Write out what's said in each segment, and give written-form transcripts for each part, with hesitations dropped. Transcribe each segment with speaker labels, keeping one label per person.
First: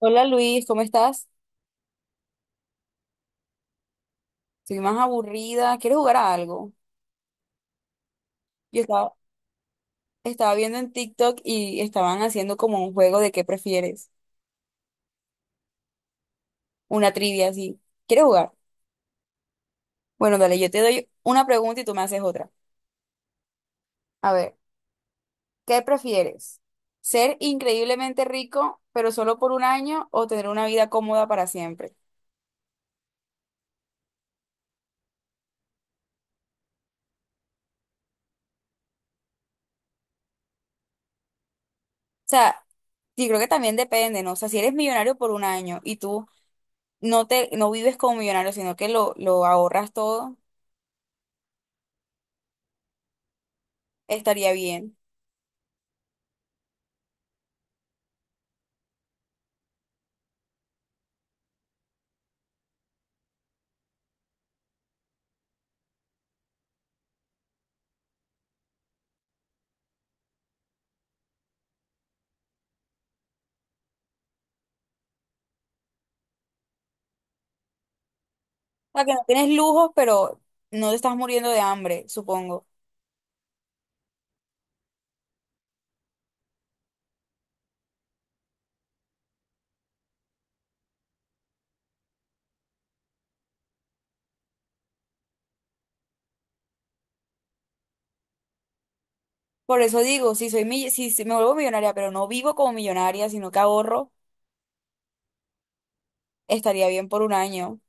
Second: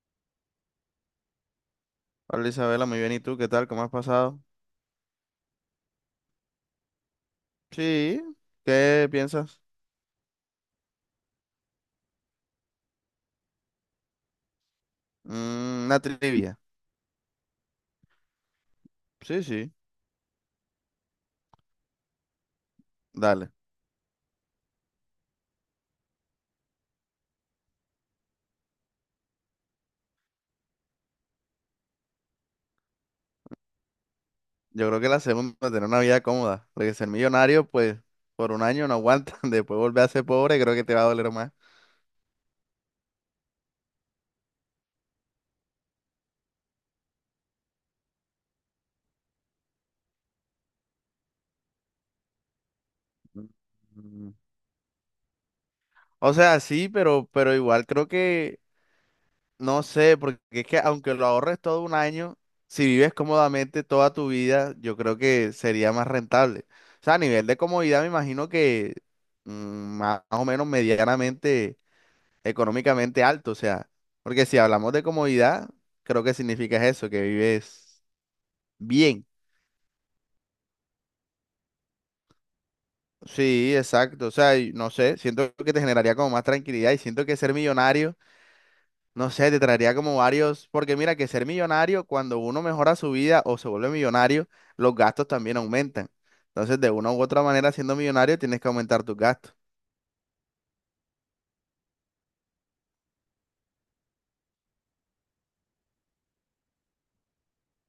Speaker 1: Hola Luis, ¿cómo estás?
Speaker 2: Hola Isabela, muy bien. ¿Y tú qué tal? ¿Cómo has pasado?
Speaker 1: Soy más aburrida. ¿Quieres jugar a algo?
Speaker 2: Sí,
Speaker 1: Yo
Speaker 2: ¿qué
Speaker 1: estaba,
Speaker 2: piensas?
Speaker 1: estaba viendo en TikTok y estaban haciendo como un juego de qué prefieres,
Speaker 2: Mm, una trivia.
Speaker 1: una trivia así. ¿Quieres jugar?
Speaker 2: Sí, sí,
Speaker 1: Bueno, dale, yo te doy una pregunta y tú me haces otra.
Speaker 2: dale.
Speaker 1: A ver, ¿qué prefieres? ¿Ser increíblemente rico, pero solo por un año, o tener una vida cómoda para siempre? O
Speaker 2: Yo creo que la segunda, tener una vida cómoda, porque ser millonario, pues, por un año no aguanta, después volver a ser pobre, creo que te va a doler más.
Speaker 1: sea, sí, creo que también depende, ¿no? O sea, si eres millonario por un año y tú no vives como millonario, sino que lo ahorras todo,
Speaker 2: Mm.
Speaker 1: estaría bien.
Speaker 2: O sea, sí, pero igual creo que. No sé, porque es que aunque lo ahorres todo un año, si vives cómodamente toda tu vida, yo creo que sería más rentable. O sea, a nivel de comodidad me imagino que mm, más o menos medianamente, económicamente alto. O sea, porque si hablamos de comodidad, creo que significa eso, que vives
Speaker 1: O sea, que no
Speaker 2: bien.
Speaker 1: tienes lujos, pero no te estás muriendo de hambre, supongo.
Speaker 2: Sí, exacto. O sea, y no sé, siento que te generaría como más tranquilidad y siento que ser millonario. No sé, te traería como varios, porque mira que ser millonario, cuando uno mejora su vida o se vuelve millonario, los gastos también aumentan. Entonces, de una u otra manera, siendo millonario, tienes que aumentar tus gastos.
Speaker 1: Por eso digo, si soy mi- si si me vuelvo millonaria, pero no vivo como millonaria, sino que ahorro, estaría bien por un año.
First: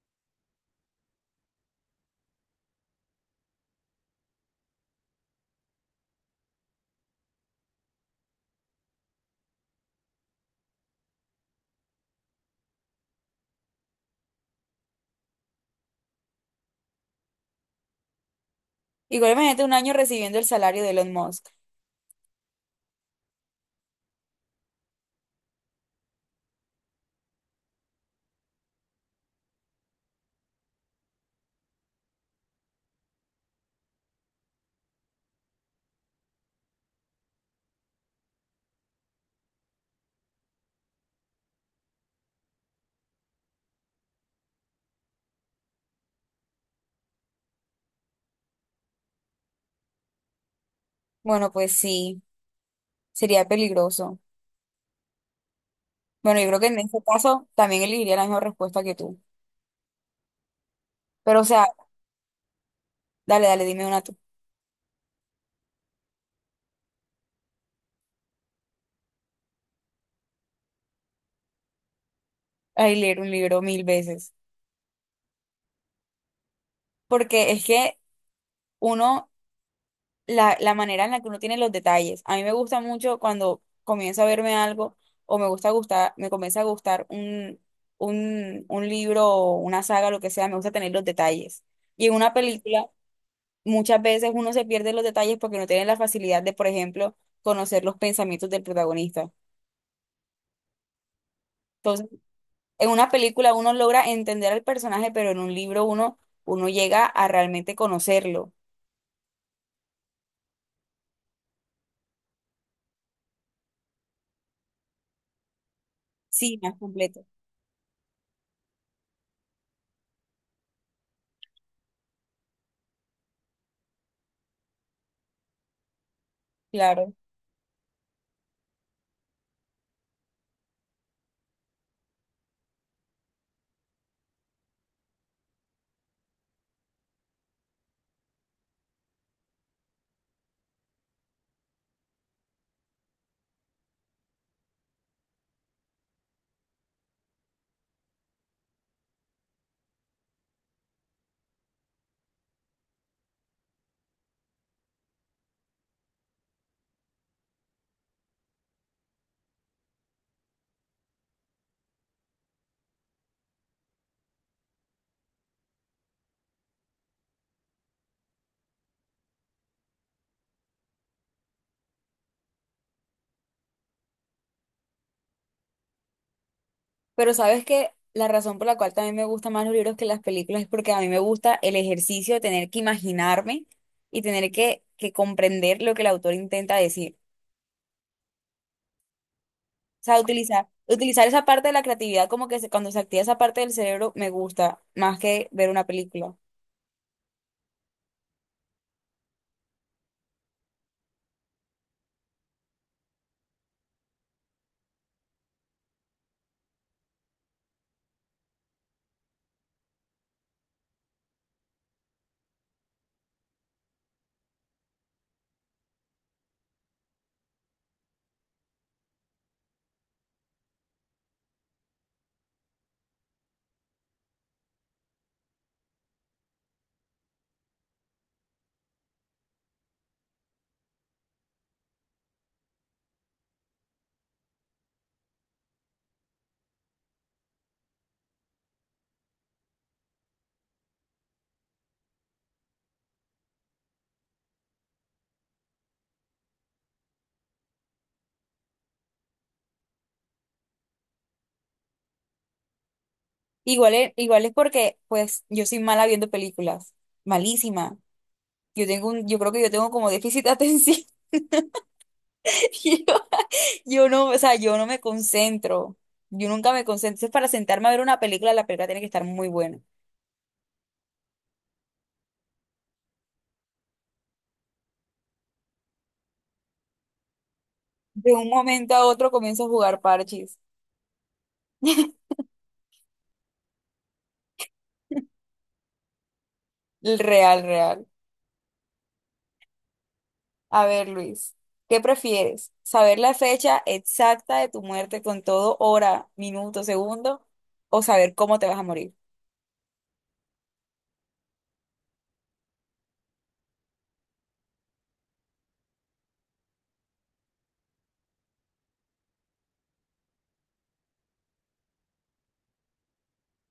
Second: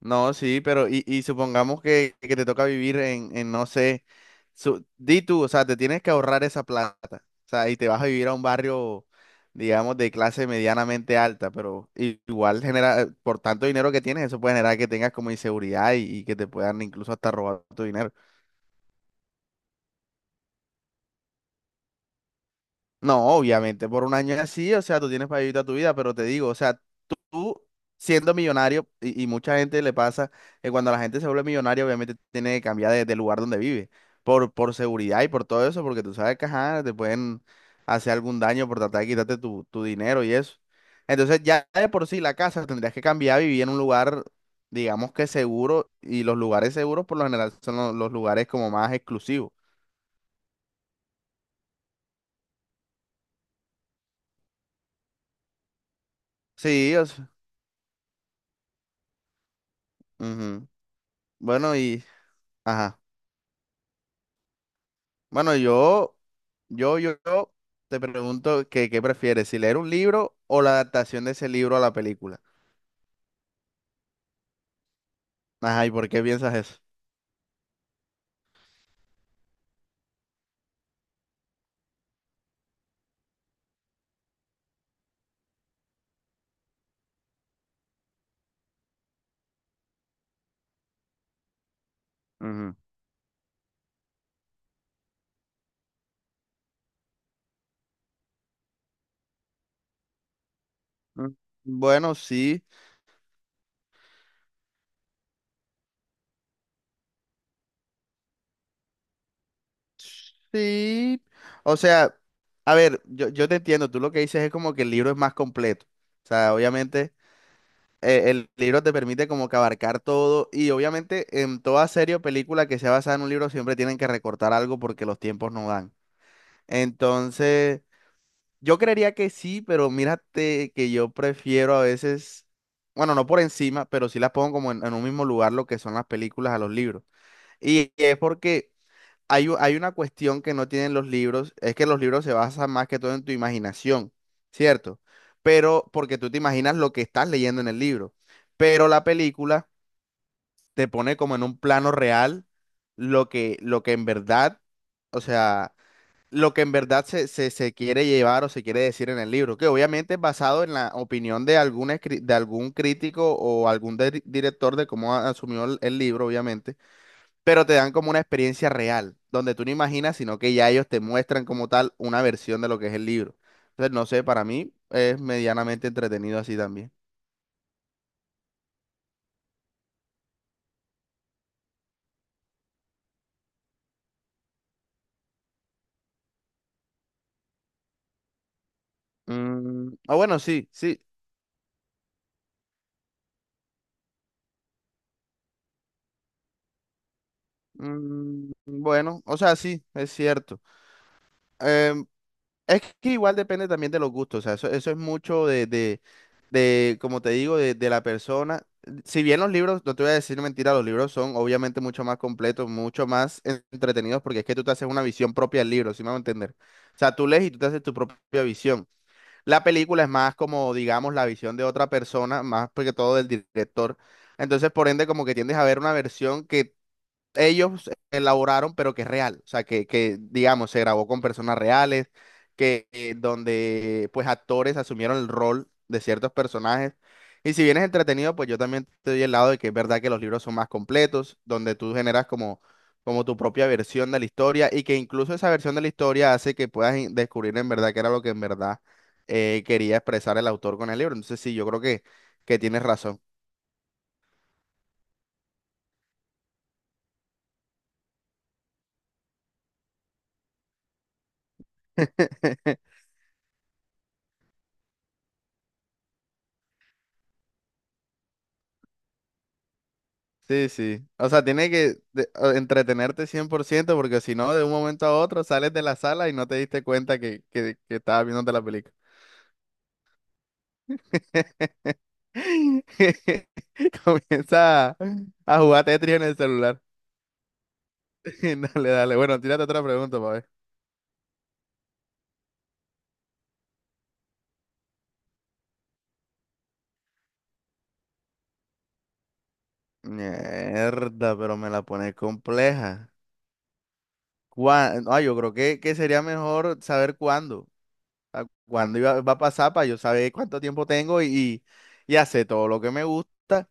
Speaker 2: No, sí, pero y supongamos que te toca vivir en no sé, di tú, o sea, te tienes que ahorrar esa plata. O sea, y te vas a vivir a un barrio, digamos, de clase medianamente alta, pero igual genera, por tanto dinero que tienes, eso puede generar que tengas como inseguridad y que te puedan incluso hasta robar tu dinero.
Speaker 1: Igual imagínate un año recibiendo el salario de Elon Musk.
Speaker 2: No, obviamente, por un año es así, o sea, tú tienes para vivir toda tu vida, pero te digo, o sea, tú siendo millonario, y mucha gente le pasa que cuando la gente se vuelve millonaria, obviamente tiene que cambiar de lugar donde vive, por seguridad y por todo eso, porque tú sabes que, ajá, te pueden hacer algún daño por tratar de quitarte tu, tu dinero y eso. Entonces, ya de por sí la casa tendrías que cambiar, vivir en un lugar, digamos que seguro, y los lugares seguros por lo general son los lugares como más exclusivos.
Speaker 1: Bueno, pues sí, sería peligroso. Bueno, yo creo que en
Speaker 2: Sí,
Speaker 1: este
Speaker 2: o sea,
Speaker 1: caso también elegiría la misma respuesta que tú.
Speaker 2: ujú.
Speaker 1: Pero, o sea,
Speaker 2: Bueno. Ajá.
Speaker 1: dale, dale, dime una tú.
Speaker 2: Bueno, yo te pregunto que qué prefieres, si leer un libro o la adaptación de ese libro a la película.
Speaker 1: Ay, leer un libro mil veces.
Speaker 2: Ajá, ¿y por qué piensas eso?
Speaker 1: Porque es que uno la manera en la que uno tiene los detalles. A mí me gusta mucho cuando comienzo a verme algo o me gusta gustar, me comienza a gustar un libro o una saga, lo que sea, me gusta tener los detalles. Y en una
Speaker 2: Ujú.
Speaker 1: película, muchas veces uno se pierde los detalles porque no tiene la facilidad de, por ejemplo, conocer los pensamientos del protagonista.
Speaker 2: Mm,
Speaker 1: Entonces,
Speaker 2: bueno, sí,
Speaker 1: en una película uno logra entender al personaje, pero en un libro uno llega a realmente conocerlo.
Speaker 2: sí. O sea, a ver, yo te entiendo, tú lo que dices es como que el libro es más completo. O sea,
Speaker 1: Sí, más
Speaker 2: obviamente
Speaker 1: completo.
Speaker 2: el libro te permite como que abarcar todo y obviamente en toda serie o película que sea basada en un libro siempre tienen que recortar algo porque los tiempos no dan.
Speaker 1: Claro.
Speaker 2: Entonces... Yo creería que sí, pero mírate que yo prefiero a veces, bueno, no por encima, pero sí las pongo como en un mismo lugar lo que son las películas a los libros. Y es porque hay una cuestión que no tienen los libros, es que los libros se basan más que todo en tu imaginación, ¿cierto? Pero porque tú te imaginas lo que estás leyendo en el libro. Pero la película te pone como en un plano real lo que en verdad, o sea, lo que en verdad se quiere llevar o se quiere decir en el libro, que obviamente es basado en la opinión de algún crítico o algún director de cómo asumió el libro, obviamente, pero te dan como una experiencia real, donde tú no imaginas, sino que ya ellos te muestran como tal una versión de lo que es el libro. Entonces, no sé, para mí es medianamente entretenido así también.
Speaker 1: Pero sabes que la razón por la cual también me gustan más los libros que las películas es porque a mí me gusta el ejercicio de tener que imaginarme y tener que, comprender lo que el autor intenta decir.
Speaker 2: Mm,
Speaker 1: O
Speaker 2: ah,
Speaker 1: sea,
Speaker 2: bueno,
Speaker 1: utilizar,
Speaker 2: sí, sí.
Speaker 1: utilizar esa parte de la creatividad como que cuando se activa esa parte del cerebro me gusta más que ver una película.
Speaker 2: Mm, bueno, o sea, sí, es cierto. Em, Es que igual depende también de los gustos, o sea, eso es mucho de, como te digo, de la persona. Si bien los libros, no te voy a decir mentira, los libros son obviamente mucho más completos, mucho más entretenidos, porque es que tú te haces una visión propia del libro, si me van a entender. O sea, tú lees y tú te haces tu propia visión. La película es más como, digamos, la visión de otra persona, más que todo del director. Entonces, por ende, como que tiendes a ver una versión que ellos elaboraron, pero que es real, o sea, que digamos, se grabó con personas reales, que donde pues actores asumieron el rol de ciertos personajes. Y si bien es entretenido, pues yo también te doy el lado de que es verdad que los libros son más completos, donde tú generas como, como tu propia versión de la historia y que incluso esa versión de la historia hace que puedas descubrir en verdad qué era lo que en verdad quería expresar el autor con el libro. Entonces sí, yo creo que tienes razón.
Speaker 1: Igual es porque pues yo soy mala viendo películas, malísima. Yo tengo yo creo que yo tengo como déficit de atención. Yo no, o sea, yo no me concentro. Yo nunca me concentro. Entonces, para sentarme a ver una película, la película tiene que estar muy buena.
Speaker 2: Sí, sí. O sea, tiene que entretenerte 100%, porque si no, de un momento a otro sales de la sala y no te diste cuenta que estabas
Speaker 1: De un
Speaker 2: viéndote la
Speaker 1: momento
Speaker 2: película.
Speaker 1: a otro comienzo a jugar parches.
Speaker 2: Comienza a jugar Tetris en el celular.
Speaker 1: El Real, real.
Speaker 2: Dale, dale. Bueno, tírate otra pregunta, pa' ver.
Speaker 1: A ver, Luis, ¿qué prefieres? ¿Saber la fecha exacta de tu muerte con todo hora, minuto, segundo? ¿O saber cómo te vas a morir?
Speaker 2: Mierda, pero me la pone compleja. Ah, yo creo que sería mejor saber cuándo. Cuándo va a pasar para yo saber cuánto tiempo tengo y hacer todo lo que me gusta.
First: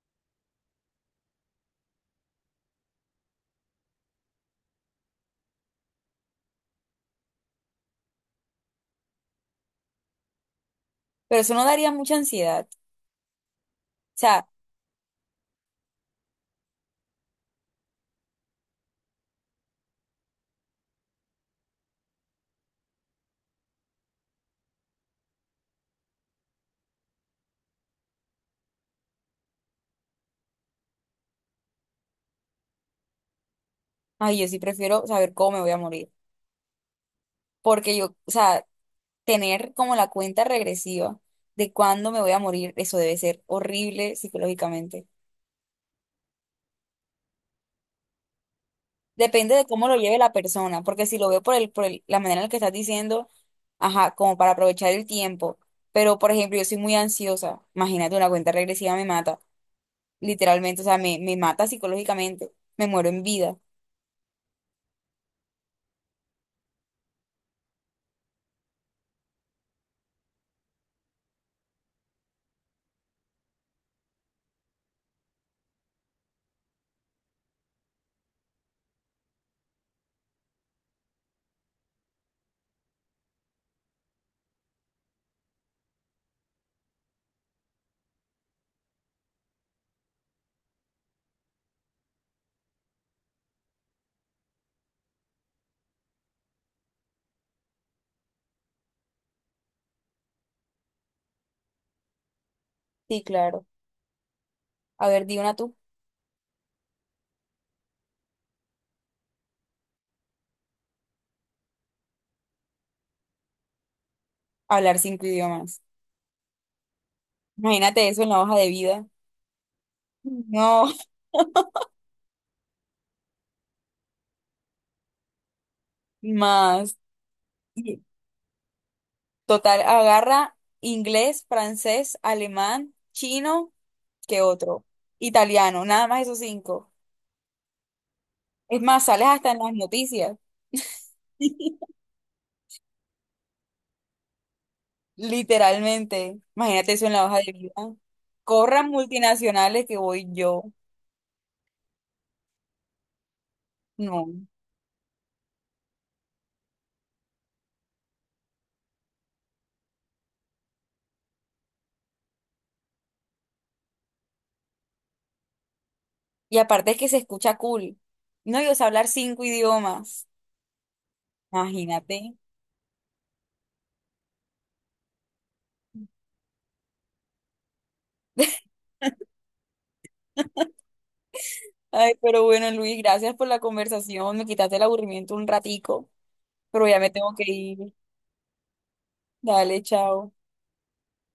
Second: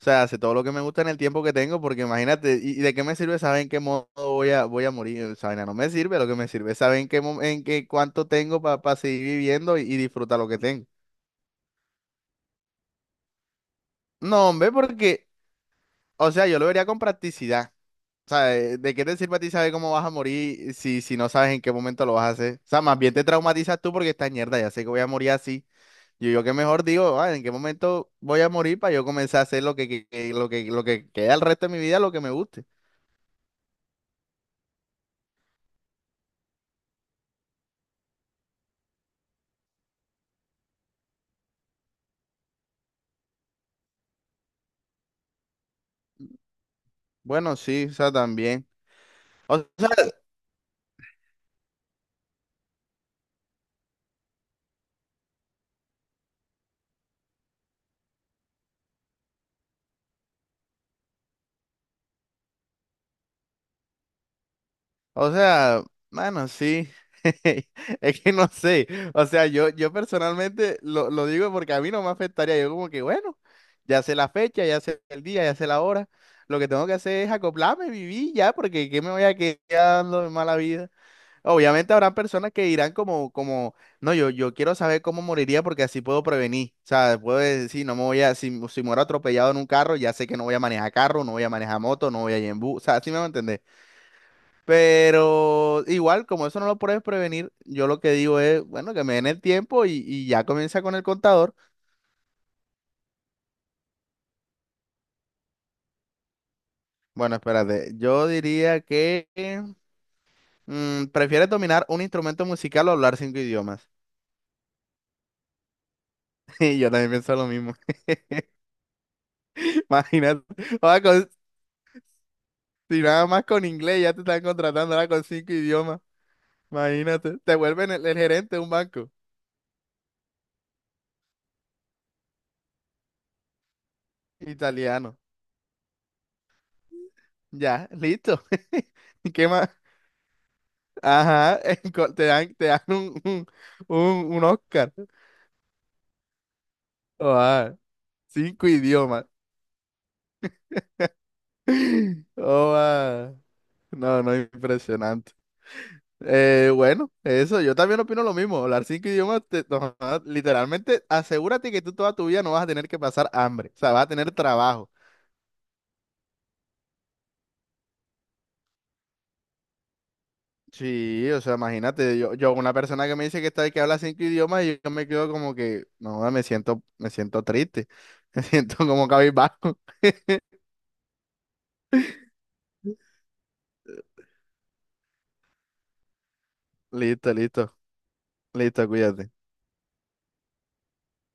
Speaker 2: O sea, hace todo lo que me gusta en el tiempo que tengo, porque imagínate, ¿y de qué me sirve saber en qué modo voy a morir? Esa vaina no me sirve, lo que me sirve es saber en qué cuánto tengo para seguir viviendo y disfrutar lo que tengo.
Speaker 1: Pero eso no daría mucha ansiedad. O sea,
Speaker 2: No, hombre, porque, o sea, yo lo vería con practicidad. O sea, ¿de qué te sirve a ti saber cómo vas a morir si, si no sabes en qué momento lo vas a hacer? O sea, más bien te traumatizas tú porque estás mierda, ya sé que voy a morir así. Yo que mejor digo, "Ah, ¿en qué momento voy a morir para yo comenzar a hacer lo que queda el resto de mi vida, lo que me guste?
Speaker 1: ay, yo sí prefiero saber cómo me voy a morir. Porque yo, o sea, tener como la cuenta regresiva de cuándo me voy a morir, eso debe ser horrible psicológicamente.
Speaker 2: Bueno, sí, o sea, también.
Speaker 1: Depende
Speaker 2: O
Speaker 1: de cómo
Speaker 2: sea,
Speaker 1: lo lleve la persona, porque si lo veo por la manera en la que estás diciendo, ajá, como para aprovechar el tiempo. Pero, por ejemplo, yo soy muy ansiosa. Imagínate, una cuenta regresiva me mata, literalmente, o sea, me mata psicológicamente. Me muero en vida.
Speaker 2: o sea, mano, sí. Es que no sé. O sea, yo personalmente lo digo porque a mí no me afectaría. Yo como que, bueno, ya sé la fecha, ya sé el día, ya sé la hora. Lo que tengo que hacer es acoplarme, vivir ya, porque ¿qué me voy a quedar dando de mala vida? Obviamente habrá personas que dirán como, como no, yo quiero saber cómo moriría porque así puedo prevenir. O sea, puedo decir, no me voy a, si muero atropellado en un carro, ya sé que no voy a manejar carro, no voy a manejar moto, no voy a ir en bus. O sea, así me va a entender. Pero igual, como eso no lo puedes prevenir, yo lo que digo es, bueno, que me den el tiempo y ya comienza con el contador.
Speaker 1: Sí, claro. A ver, di una tú.
Speaker 2: Bueno, espérate, yo diría que prefieres dominar un instrumento musical o hablar cinco idiomas.
Speaker 1: Hablar cinco idiomas.
Speaker 2: Y yo también pienso lo mismo.
Speaker 1: Imagínate eso en la hoja de vida.
Speaker 2: Imagínate.
Speaker 1: No,
Speaker 2: Si nada más con inglés ya te están contratando ahora con cinco idiomas.
Speaker 1: más.
Speaker 2: Imagínate, te vuelven el gerente de un banco
Speaker 1: Total, agarra inglés, francés, alemán, chino, ¿qué otro?
Speaker 2: italiano.
Speaker 1: Italiano, nada más esos cinco.
Speaker 2: Ya, listo.
Speaker 1: Es más, sales
Speaker 2: ¿Qué
Speaker 1: hasta en
Speaker 2: más?
Speaker 1: las noticias.
Speaker 2: Ajá, te dan un, un Oscar.
Speaker 1: Literalmente. Imagínate eso en la
Speaker 2: Oh,
Speaker 1: hoja de vida.
Speaker 2: ah, cinco
Speaker 1: Corran
Speaker 2: idiomas.
Speaker 1: multinacionales que voy yo.
Speaker 2: Oh, ah. No, no,
Speaker 1: No.
Speaker 2: impresionante. Bueno, eso, yo también opino lo mismo. Hablar cinco idiomas, no, ah, literalmente, asegúrate que tú toda tu vida no vas a tener que pasar hambre. O sea, vas a tener trabajo.
Speaker 1: Y aparte es que se escucha cool. No, yo sé hablar cinco idiomas.
Speaker 2: Sí, o sea, imagínate, yo,
Speaker 1: Imagínate.
Speaker 2: yo una persona que me dice que está que habla cinco idiomas y yo me quedo como que, no, me siento triste, me siento como cabizbajo.
Speaker 1: Ay, pero bueno, Luis, gracias por la conversación. Me quitaste el aburrimiento un ratico, pero ya me tengo
Speaker 2: Listo,
Speaker 1: que
Speaker 2: listo,
Speaker 1: ir.
Speaker 2: listo, cuídate.
Speaker 1: Dale, chao.